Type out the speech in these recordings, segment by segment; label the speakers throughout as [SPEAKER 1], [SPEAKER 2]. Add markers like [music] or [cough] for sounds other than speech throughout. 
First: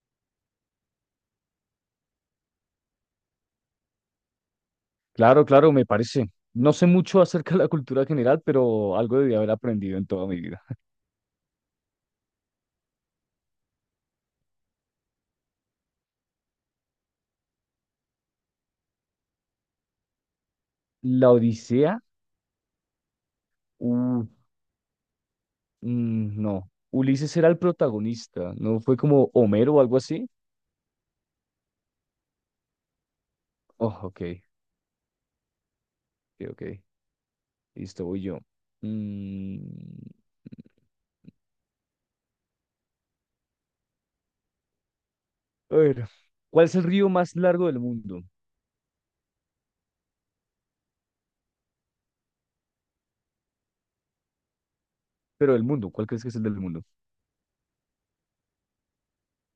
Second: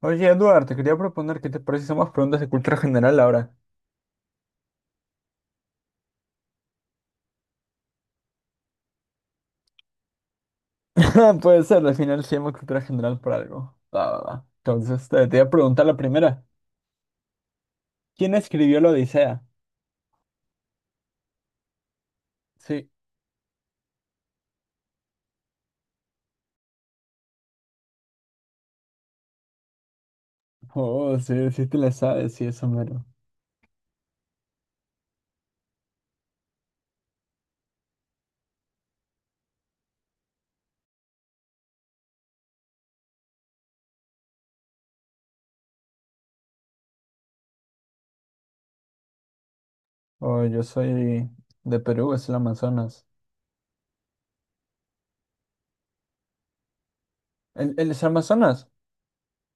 [SPEAKER 1] Oye, Eduardo, te quería proponer que te parece si hacemos preguntas de cultura general ahora.
[SPEAKER 2] Claro, claro, me parece. No sé mucho [laughs] acerca de la cultura general, pero algo debí haber aprendido en toda mi vida.
[SPEAKER 1] [laughs] Puede ser, al final se llama cultura general por algo. Va, va, va. Entonces, te voy a preguntar la primera. ¿Quién escribió la Odisea?
[SPEAKER 2] La Odisea,
[SPEAKER 1] Sí.
[SPEAKER 2] uh, mm, no. Ulises era el protagonista, ¿no? Fue como Homero o algo así.
[SPEAKER 1] Oh, sí, sí te la sabes, sí, eso mero.
[SPEAKER 2] Oh, ok, ok, ok. Listo, voy yo. Mm, a ver, ¿cuál es el río más largo del mundo?
[SPEAKER 1] Oh, yo soy de Perú, es el Amazonas.
[SPEAKER 2] Pero del mundo, ¿cuál crees que es el del mundo?
[SPEAKER 1] ¿El es Amazonas?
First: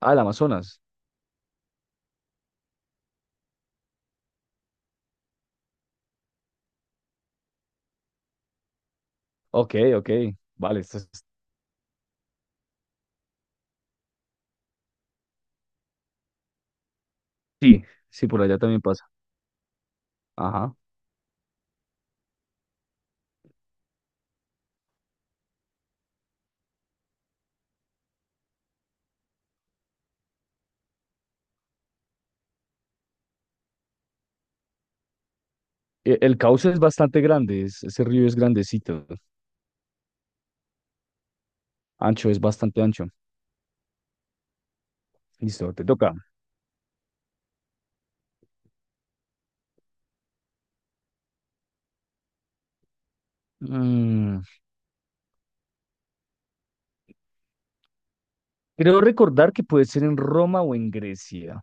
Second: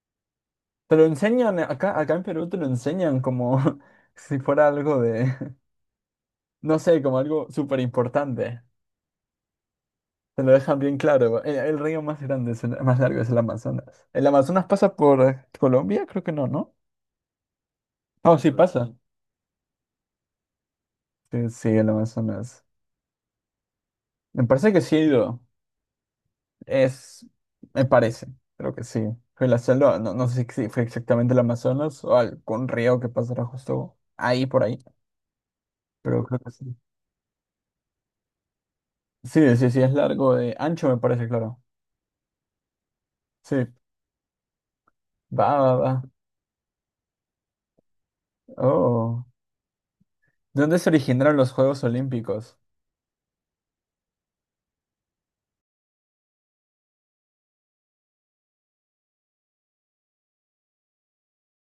[SPEAKER 2] Ah, el Amazonas.
[SPEAKER 1] Te lo enseñan, acá en Perú te lo enseñan como [laughs] si fuera algo de, [laughs] no sé, como algo súper importante.
[SPEAKER 2] Ok, ok.
[SPEAKER 1] Te lo dejan
[SPEAKER 2] Vale,
[SPEAKER 1] bien
[SPEAKER 2] esta
[SPEAKER 1] claro. El río más grande, más largo es el Amazonas. ¿El Amazonas pasa por Colombia? Creo que no, ¿no?
[SPEAKER 2] sí, sí,
[SPEAKER 1] Oh,
[SPEAKER 2] por
[SPEAKER 1] sí
[SPEAKER 2] allá también
[SPEAKER 1] pasa. No.
[SPEAKER 2] pasa. Ajá.
[SPEAKER 1] Sí, sí, el Amazonas. Me parece que sí he ido. Es, me parece. Creo que sí. Fue la selva. No, no sé si fue exactamente el Amazonas o algún río que pasará justo ahí por ahí. Pero
[SPEAKER 2] El
[SPEAKER 1] creo que sí.
[SPEAKER 2] cauce es bastante grande, ese río es grandecito.
[SPEAKER 1] Sí, sí, sí, es largo de ancho, me parece, claro.
[SPEAKER 2] Ancho, es bastante ancho.
[SPEAKER 1] Sí. Va,
[SPEAKER 2] Listo,
[SPEAKER 1] va,
[SPEAKER 2] te
[SPEAKER 1] va.
[SPEAKER 2] toca.
[SPEAKER 1] Oh. ¿De dónde se originaron los Juegos Olímpicos?
[SPEAKER 2] Mm, creo recordar que puede ser en Roma o en Grecia.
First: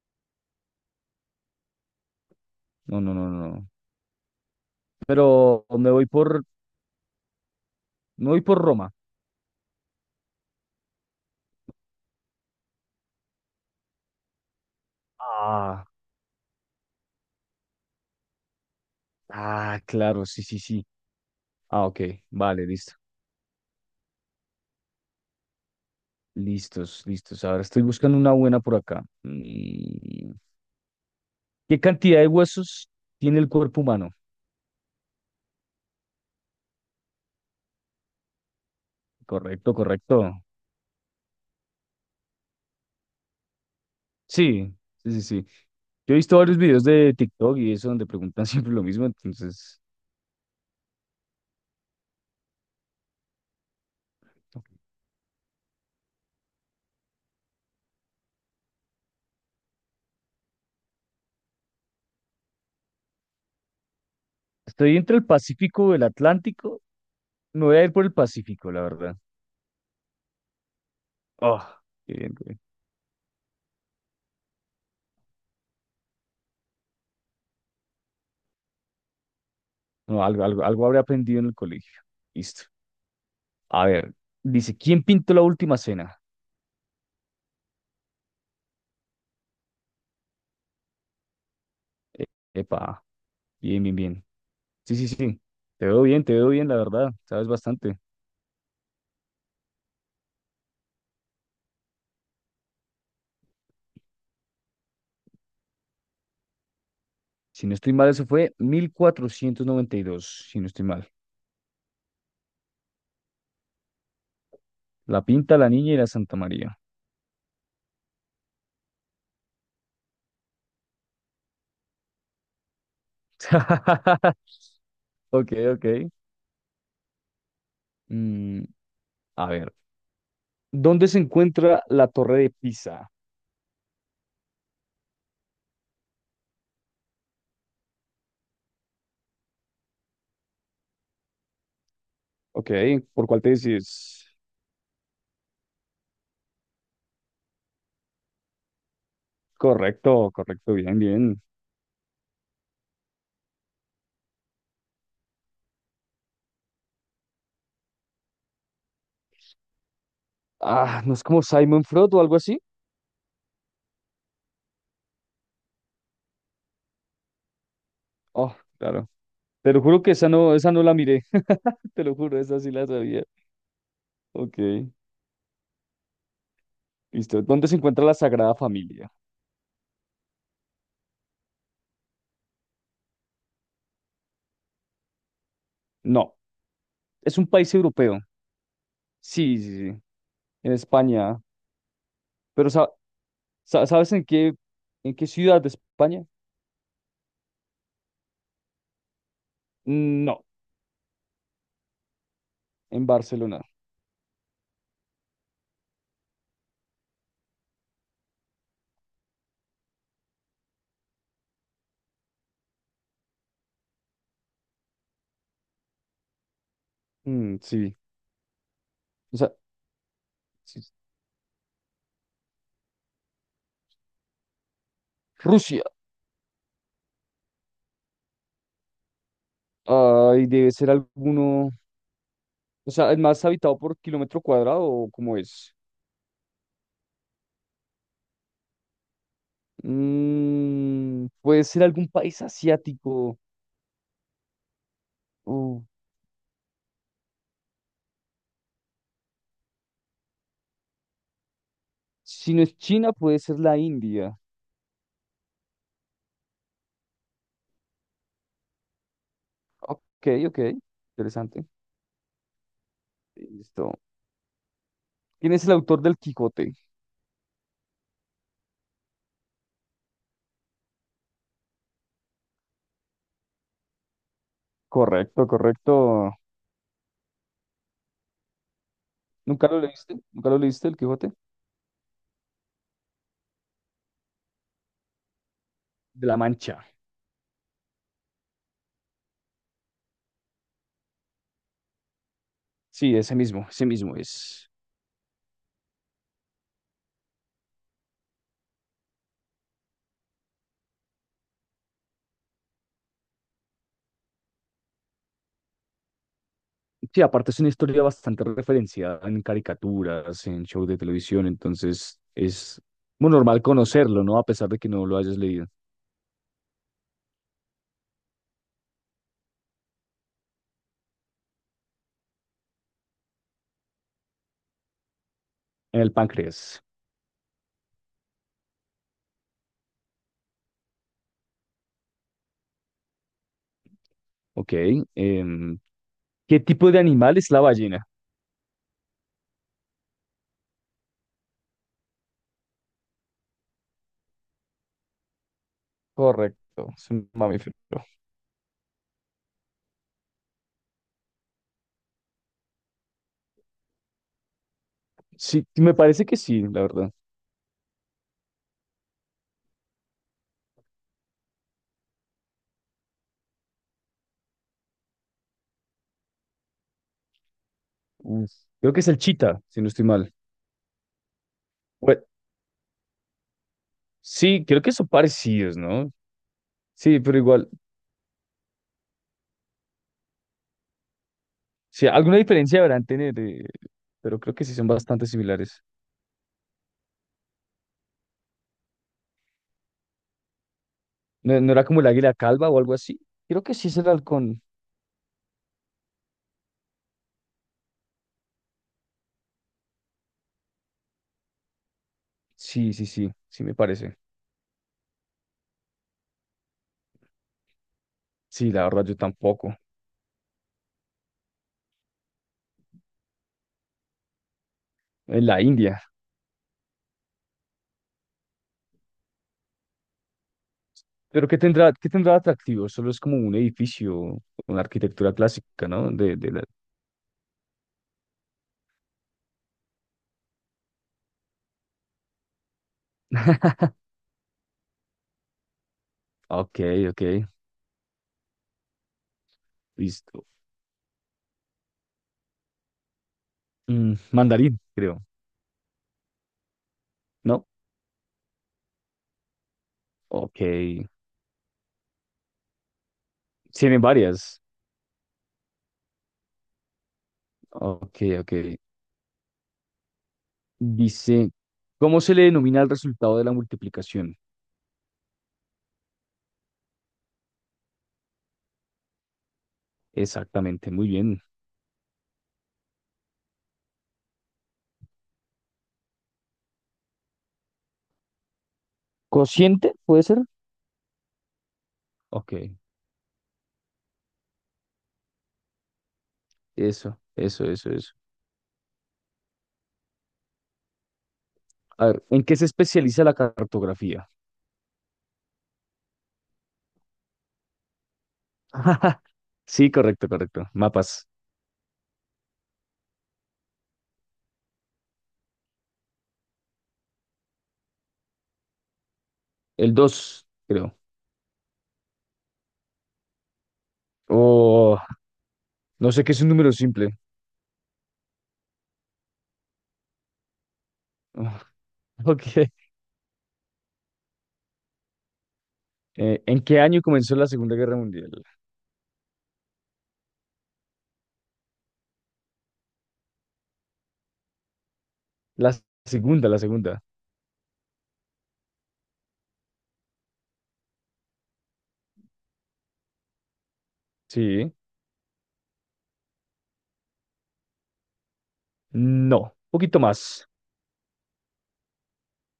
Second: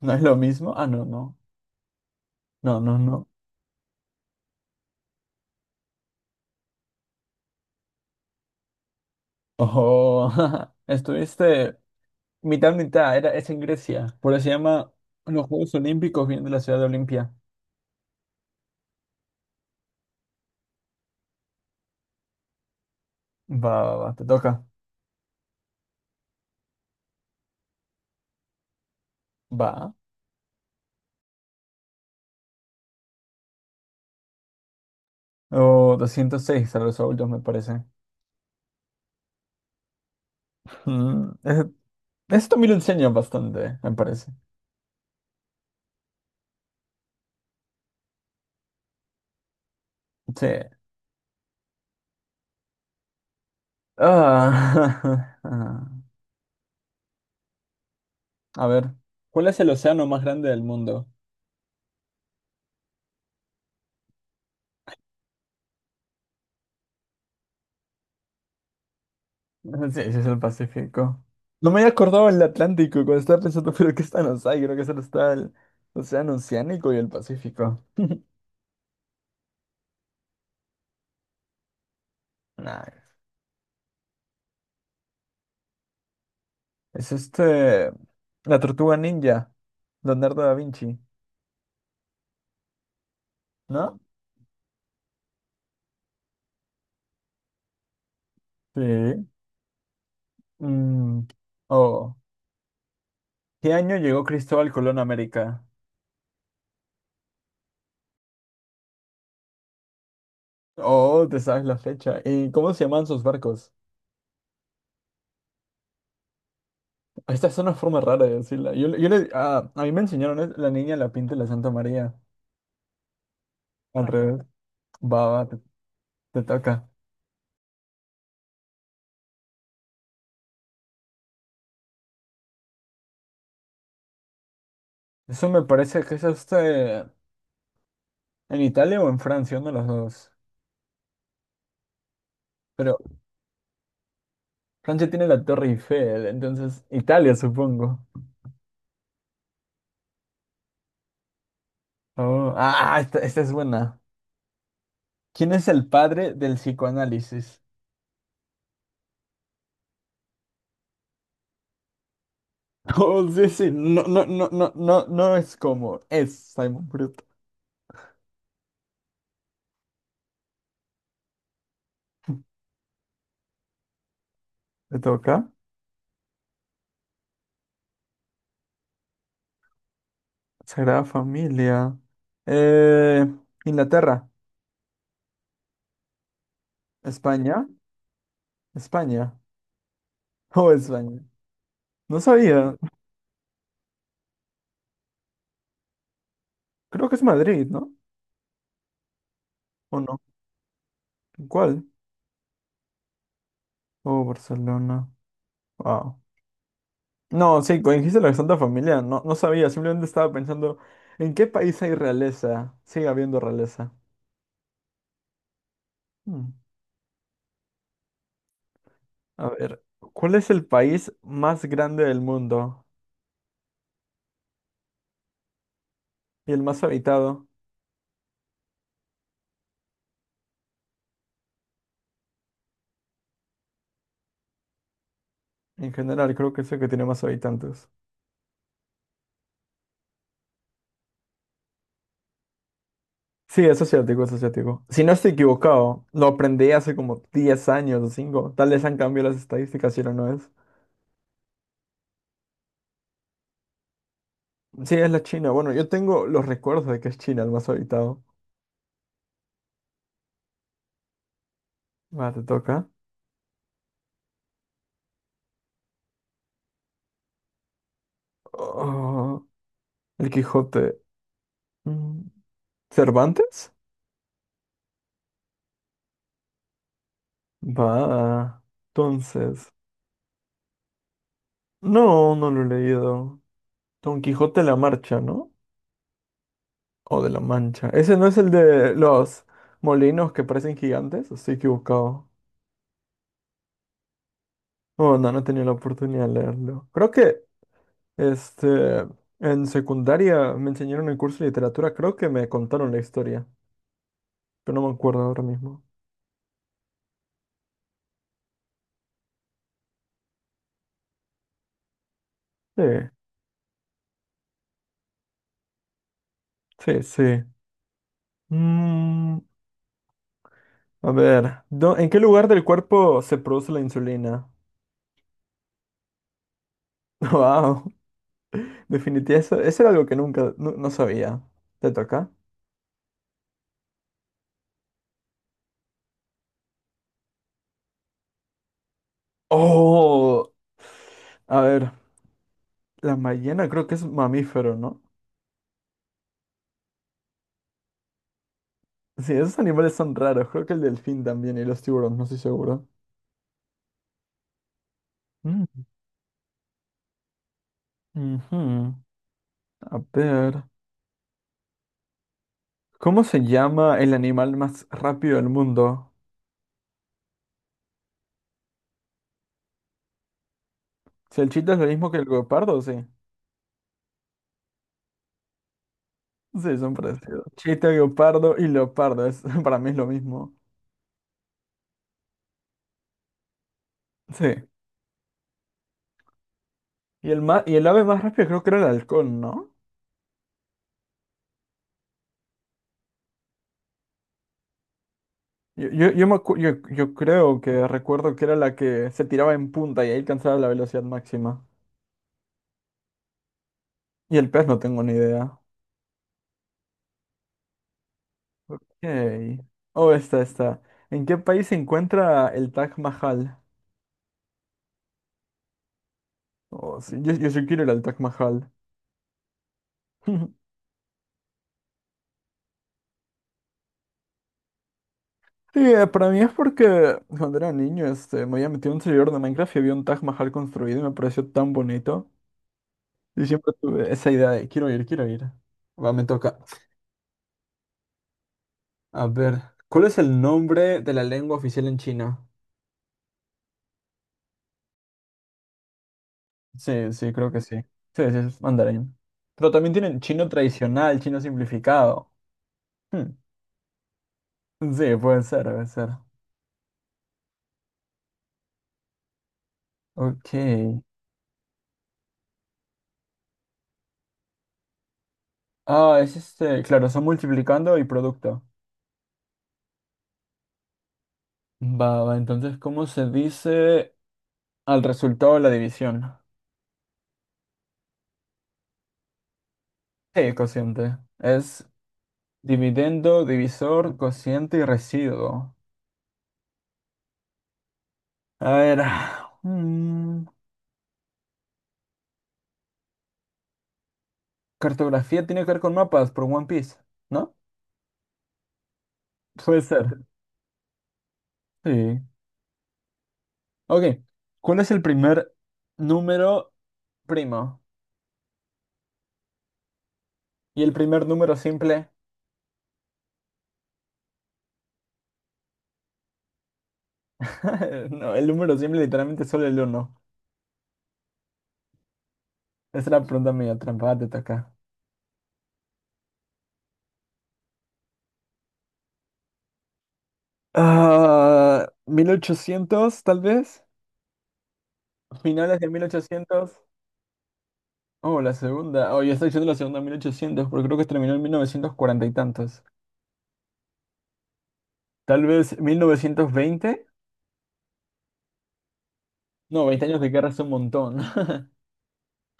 [SPEAKER 1] ¿No es lo mismo? Ah, no, no. No, no,
[SPEAKER 2] No, no,
[SPEAKER 1] no.
[SPEAKER 2] no, no, no. Pero me voy por Roma.
[SPEAKER 1] Oh, [laughs] estuviste mitad mitad, era, es en Grecia, por eso se llama los Juegos
[SPEAKER 2] Ah,
[SPEAKER 1] Olímpicos, vienen de la ciudad de Olimpia.
[SPEAKER 2] ah, claro, sí, sí, sí. Ah, ok, vale, listo.
[SPEAKER 1] Va, va, va, te toca.
[SPEAKER 2] Listos, listos. Ahora estoy buscando una buena por acá.
[SPEAKER 1] Va.
[SPEAKER 2] ¿Qué cantidad de huesos tiene el cuerpo humano?
[SPEAKER 1] O 206 a los adultos, me parece.
[SPEAKER 2] Correcto, correcto.
[SPEAKER 1] Mm, ese- esto me lo enseña bastante, me parece.
[SPEAKER 2] Sí, sí, sí, sí. Yo he visto varios videos de TikTok y eso donde preguntan [laughs] siempre lo mismo, entonces.
[SPEAKER 1] Sí. Ah, [laughs] ah. A ver, ¿cuál es el océano más grande del mundo?
[SPEAKER 2] Estoy entre el Pacífico o el Atlántico. Me voy a ir por el Pacífico, la verdad.
[SPEAKER 1] [laughs] Sí, ese es el Pacífico.
[SPEAKER 2] Oh,
[SPEAKER 1] No me había
[SPEAKER 2] qué
[SPEAKER 1] acordado
[SPEAKER 2] bien,
[SPEAKER 1] del
[SPEAKER 2] qué bien.
[SPEAKER 1] Atlántico cuando estaba pensando, [laughs] pero ¿qué están los hay? Creo que solo está el Océano Oceánico y el Pacífico. [laughs]
[SPEAKER 2] No, algo, algo, algo habré aprendido en el colegio. Listo.
[SPEAKER 1] Nah,
[SPEAKER 2] A ver, dice, ¿quién pintó la última cena?
[SPEAKER 1] es este. La Tortuga Ninja. Leonardo da Vinci.
[SPEAKER 2] E- Epa, bien, bien,
[SPEAKER 1] ¿No?
[SPEAKER 2] bien. Sí, sí, sí. Te veo bien, la verdad. Sabes bastante.
[SPEAKER 1] Sí. Mm. Oh. ¿Qué año llegó Cristóbal Colón a América?
[SPEAKER 2] Si no estoy mal, eso fue 1492, si no estoy mal.
[SPEAKER 1] Oh, te sabes la fecha. ¿Y cómo se llaman sus barcos?
[SPEAKER 2] La pinta la niña y la Santa María.
[SPEAKER 1] Esta es una forma rara de decirla. A mí me enseñaron es la niña, la pinta y la Santa María. Al
[SPEAKER 2] [laughs]
[SPEAKER 1] revés. Va, va,
[SPEAKER 2] Ok,
[SPEAKER 1] te,
[SPEAKER 2] ok.
[SPEAKER 1] te toca.
[SPEAKER 2] Mm, a ver, ¿dónde se encuentra la Torre de Pisa?
[SPEAKER 1] Eso me parece que es en Italia o en Francia, uno de los dos.
[SPEAKER 2] Ok,
[SPEAKER 1] Pero
[SPEAKER 2] ¿por cuál te decís?
[SPEAKER 1] Francia tiene la Torre Eiffel, entonces Italia, supongo.
[SPEAKER 2] Correcto, correcto, bien, bien.
[SPEAKER 1] Oh, ah, esta es buena. ¿Quién es el padre del psicoanálisis? [laughs]
[SPEAKER 2] Ah, ¿no es como Simon Freud o algo así?
[SPEAKER 1] Oh, sí, sí, no, no, no, no, no, no es como, es Simon Bruto.
[SPEAKER 2] Oh, claro. Te lo juro que esa no la miré. [laughs] Te lo juro, esa sí la sabía. Ok,
[SPEAKER 1] ¿Le toca?
[SPEAKER 2] listo. ¿Dónde se encuentra la Sagrada Familia?
[SPEAKER 1] Sagrada Familia. Eh, Inglaterra.
[SPEAKER 2] No, es un
[SPEAKER 1] España.
[SPEAKER 2] país europeo.
[SPEAKER 1] España.
[SPEAKER 2] Sí, sí, sí. En
[SPEAKER 1] Oh, España.
[SPEAKER 2] España.
[SPEAKER 1] No
[SPEAKER 2] Pero
[SPEAKER 1] sabía.
[SPEAKER 2] ¿sabes en qué ciudad de España?
[SPEAKER 1] Creo que es Madrid, ¿no? ¿O no?
[SPEAKER 2] Mm, no,
[SPEAKER 1] ¿Cuál?
[SPEAKER 2] en Barcelona.
[SPEAKER 1] Oh, Barcelona. Wow. No, sí, cuando dijiste la Santa Familia, no, no sabía, simplemente estaba pensando, ¿en qué país hay realeza? Sigue habiendo realeza. Hmm.
[SPEAKER 2] Mm, sí. O
[SPEAKER 1] A
[SPEAKER 2] sea,
[SPEAKER 1] ver, ¿cuál es el
[SPEAKER 2] sí,
[SPEAKER 1] país más grande del mundo
[SPEAKER 2] Rusia.
[SPEAKER 1] y el más habitado?
[SPEAKER 2] Ay, debe ser alguno. O sea, ¿el más habitado por kilómetro cuadrado o cómo es?
[SPEAKER 1] En general, creo que es el que tiene más habitantes.
[SPEAKER 2] Puede ser algún país asiático.
[SPEAKER 1] Sí, es asiático, es asiático. Si no estoy
[SPEAKER 2] Uh,
[SPEAKER 1] equivocado, lo aprendí hace como 10 años o 5. Tal vez han cambiado las estadísticas si no, no es.
[SPEAKER 2] si no es China, puede ser la India.
[SPEAKER 1] Sí, es la China. Bueno, yo tengo los recuerdos de que es China el más habitado.
[SPEAKER 2] Ok, ok. Interesante.
[SPEAKER 1] Va, te toca.
[SPEAKER 2] Listo. ¿Quién es el autor del Quijote?
[SPEAKER 1] Oh, el Quijote. Mm, ¿Cervantes?
[SPEAKER 2] Correcto, correcto.
[SPEAKER 1] Va.
[SPEAKER 2] ¿Nunca
[SPEAKER 1] Entonces.
[SPEAKER 2] lo leíste? ¿Nunca lo leíste, el Quijote?
[SPEAKER 1] No, no lo he leído. Don Quijote de la Marcha, ¿no?
[SPEAKER 2] De la Mancha.
[SPEAKER 1] O de la Mancha. Ese no es el de los molinos que parecen gigantes. Estoy equivocado.
[SPEAKER 2] Sí, ese mismo es.
[SPEAKER 1] Oh, no, no he tenido la oportunidad de leerlo. Creo que, este, en secundaria me enseñaron el curso de literatura. Creo que me contaron la historia, pero no me acuerdo ahora mismo.
[SPEAKER 2] Sí, aparte es una historia bastante referenciada en caricaturas, en shows de televisión, entonces es
[SPEAKER 1] Sí,
[SPEAKER 2] muy normal conocerlo, ¿no? A pesar de que no lo hayas leído.
[SPEAKER 1] sí, sí. Mm, a ver, ¿en qué lugar del cuerpo se produce la insulina?
[SPEAKER 2] En el páncreas,
[SPEAKER 1] [laughs] Wow, definitivamente eso era algo que nunca, no, no sabía. ¿Te toca?
[SPEAKER 2] ok. em, ¿qué tipo de animal es la ballena?
[SPEAKER 1] Oh, a ver, la ballena creo que es mamífero, ¿no?
[SPEAKER 2] Correcto, es un mamífero.
[SPEAKER 1] Sí, esos animales son raros, creo que el delfín también y los tiburones, no estoy seguro.
[SPEAKER 2] Sí,
[SPEAKER 1] Mm,
[SPEAKER 2] me parece que sí, la verdad.
[SPEAKER 1] ujú. A ver, ¿cómo se llama el animal más rápido del mundo?
[SPEAKER 2] Uf, creo que es el chita, si no estoy mal.
[SPEAKER 1] Si el chita es lo mismo que
[SPEAKER 2] Bueno,
[SPEAKER 1] el guepardo, sí.
[SPEAKER 2] sí, creo que son parecidos, ¿no?
[SPEAKER 1] Sí, son
[SPEAKER 2] Sí, pero
[SPEAKER 1] parecidos.
[SPEAKER 2] igual,
[SPEAKER 1] Chita, guepardo y leopardo, es, [laughs] para mí es lo mismo.
[SPEAKER 2] sí, alguna diferencia deberán tener, pero creo que
[SPEAKER 1] Sí.
[SPEAKER 2] sí son bastante similares.
[SPEAKER 1] Y el ave más rápida creo que era el halcón, ¿no?
[SPEAKER 2] ¿No, no era como el águila calva o algo así? Creo que sí es el halcón.
[SPEAKER 1] Yo me acu- yo- yo creo que recuerdo que era la que se tiraba en punta y ahí alcanzaba la velocidad máxima.
[SPEAKER 2] Sí, sí, sí, sí me parece.
[SPEAKER 1] Y el pez no tengo ni idea.
[SPEAKER 2] Sí, la verdad yo
[SPEAKER 1] Ok.
[SPEAKER 2] tampoco.
[SPEAKER 1] Oh, esta. ¿En qué país se encuentra el Taj Mahal?
[SPEAKER 2] En la India.
[SPEAKER 1] Oh, sí, yo sí quiero ir al Taj Mahal. [laughs]
[SPEAKER 2] Pero qué tendrá de atractivo? Solo es como un edificio con arquitectura
[SPEAKER 1] Sí,
[SPEAKER 2] clásica, ¿no?
[SPEAKER 1] para
[SPEAKER 2] De,
[SPEAKER 1] mí es
[SPEAKER 2] de la...
[SPEAKER 1] porque cuando era niño me había metido en un servidor de Minecraft y había un Taj Mahal construido y me pareció tan bonito. Y siempre tuve esa idea de quiero ir, quiero ir. Va, me toca.
[SPEAKER 2] Ok, ok,
[SPEAKER 1] A ver, ¿cuál es el
[SPEAKER 2] listo.
[SPEAKER 1] nombre de la lengua oficial en China?
[SPEAKER 2] Mandarín, creo,
[SPEAKER 1] Sí, sí, creo que
[SPEAKER 2] ¿no?
[SPEAKER 1] sí. Sí, sí, es mandarín. Pero también tienen chino
[SPEAKER 2] Ok.
[SPEAKER 1] tradicional, chino simplificado. Hmm.
[SPEAKER 2] Tienen varias.
[SPEAKER 1] Sí, puede ser, puede ser.
[SPEAKER 2] Ok, ok.
[SPEAKER 1] Ok.
[SPEAKER 2] Dice, ¿cómo se le denomina el resultado de la multiplicación?
[SPEAKER 1] Ah, es este. Claro, son multiplicando y producto.
[SPEAKER 2] Exactamente, muy bien.
[SPEAKER 1] Va, va, entonces, ¿cómo se dice al resultado de la división?
[SPEAKER 2] ¿Cociente puede ser?
[SPEAKER 1] Sí, cociente. Es
[SPEAKER 2] Ok,
[SPEAKER 1] dividendo, divisor, cociente y residuo.
[SPEAKER 2] eso, eso, eso, eso.
[SPEAKER 1] A ver. [sighs] mm,
[SPEAKER 2] A ver, ¿en qué se especializa la cartografía?
[SPEAKER 1] Cartografía tiene que ver con mapas por One Piece, ¿no?
[SPEAKER 2] [laughs]
[SPEAKER 1] Puede
[SPEAKER 2] Sí,
[SPEAKER 1] ser.
[SPEAKER 2] correcto, correcto. Mapas.
[SPEAKER 1] Sí. Ok, ¿cuál es el primer número primo?
[SPEAKER 2] El 2,
[SPEAKER 1] Y el
[SPEAKER 2] creo.
[SPEAKER 1] primer número simple.
[SPEAKER 2] O no sé qué es un número simple.
[SPEAKER 1] [laughs] No, el número simple literalmente es solo el uno.
[SPEAKER 2] [laughs] Ah, ok.
[SPEAKER 1] Esa era la pregunta medio trampa, te toca.
[SPEAKER 2] ¿En qué año comenzó la Segunda Guerra Mundial?
[SPEAKER 1] Ah, 1800 tal vez.
[SPEAKER 2] La
[SPEAKER 1] Finales de mil
[SPEAKER 2] segunda, la
[SPEAKER 1] ochocientos.
[SPEAKER 2] segunda.
[SPEAKER 1] Oh, la segunda. Oh, yo estoy diciendo la segunda 1800, porque creo que terminó en 1940 y tantos.
[SPEAKER 2] Sí.
[SPEAKER 1] Tal vez 1920.
[SPEAKER 2] No. Un
[SPEAKER 1] No,
[SPEAKER 2] poquito
[SPEAKER 1] 20 años de
[SPEAKER 2] más.
[SPEAKER 1] guerra es un montón. [laughs]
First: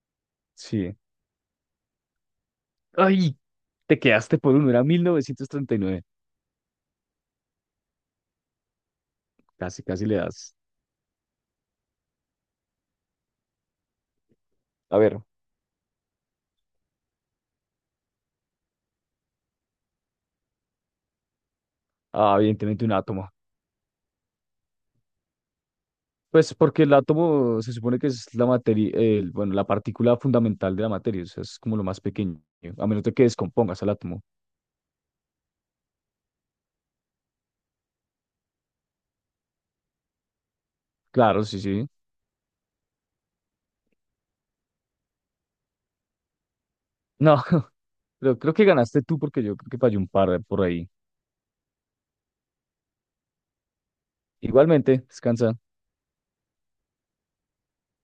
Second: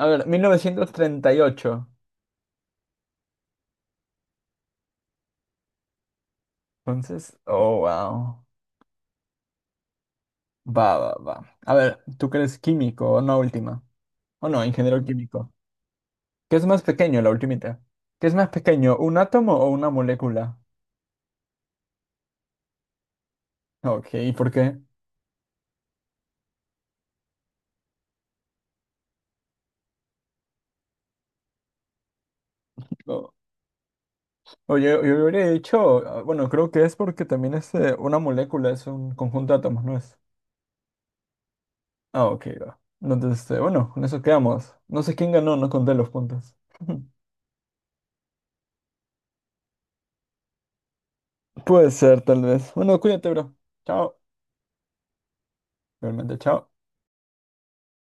[SPEAKER 1] A ver, mil novecientos
[SPEAKER 2] Sí.
[SPEAKER 1] treinta y ocho.
[SPEAKER 2] Ay, te quedaste por uno. Era 1939.
[SPEAKER 1] Entonces, oh, wow.
[SPEAKER 2] Casi, casi le das.
[SPEAKER 1] Va, va, va. A ver, ¿tú crees químico o no última? O no,
[SPEAKER 2] A
[SPEAKER 1] ingeniero
[SPEAKER 2] ver.
[SPEAKER 1] químico. ¿Qué es más pequeño, la ultimita? ¿Qué es más pequeño, un átomo o una molécula?
[SPEAKER 2] Ah, evidentemente un átomo.
[SPEAKER 1] Ok, ¿y por qué?
[SPEAKER 2] Pues porque el átomo se supone que es la materia, bueno, la partícula fundamental de la materia, o sea, es como lo más pequeño, a menos de que
[SPEAKER 1] O-
[SPEAKER 2] descompongas el átomo.
[SPEAKER 1] Oye, yo hubiera dicho, ah, bueno, creo que es porque también una molécula es un conjunto de átomos, ¿no es?
[SPEAKER 2] Claro, sí, sí.
[SPEAKER 1] Ah, ok, va. No, entonces, bueno, con eso quedamos. No sé quién ganó, no conté los puntos. [laughs]
[SPEAKER 2] No, [laughs] pero creo que ganaste tú porque yo creo que fallé un par por ahí.
[SPEAKER 1] Puede ser, tal vez. Bueno, cuídate, bro. Chao.
[SPEAKER 2] Igualmente, descansa.
[SPEAKER 1] Realmente, chao.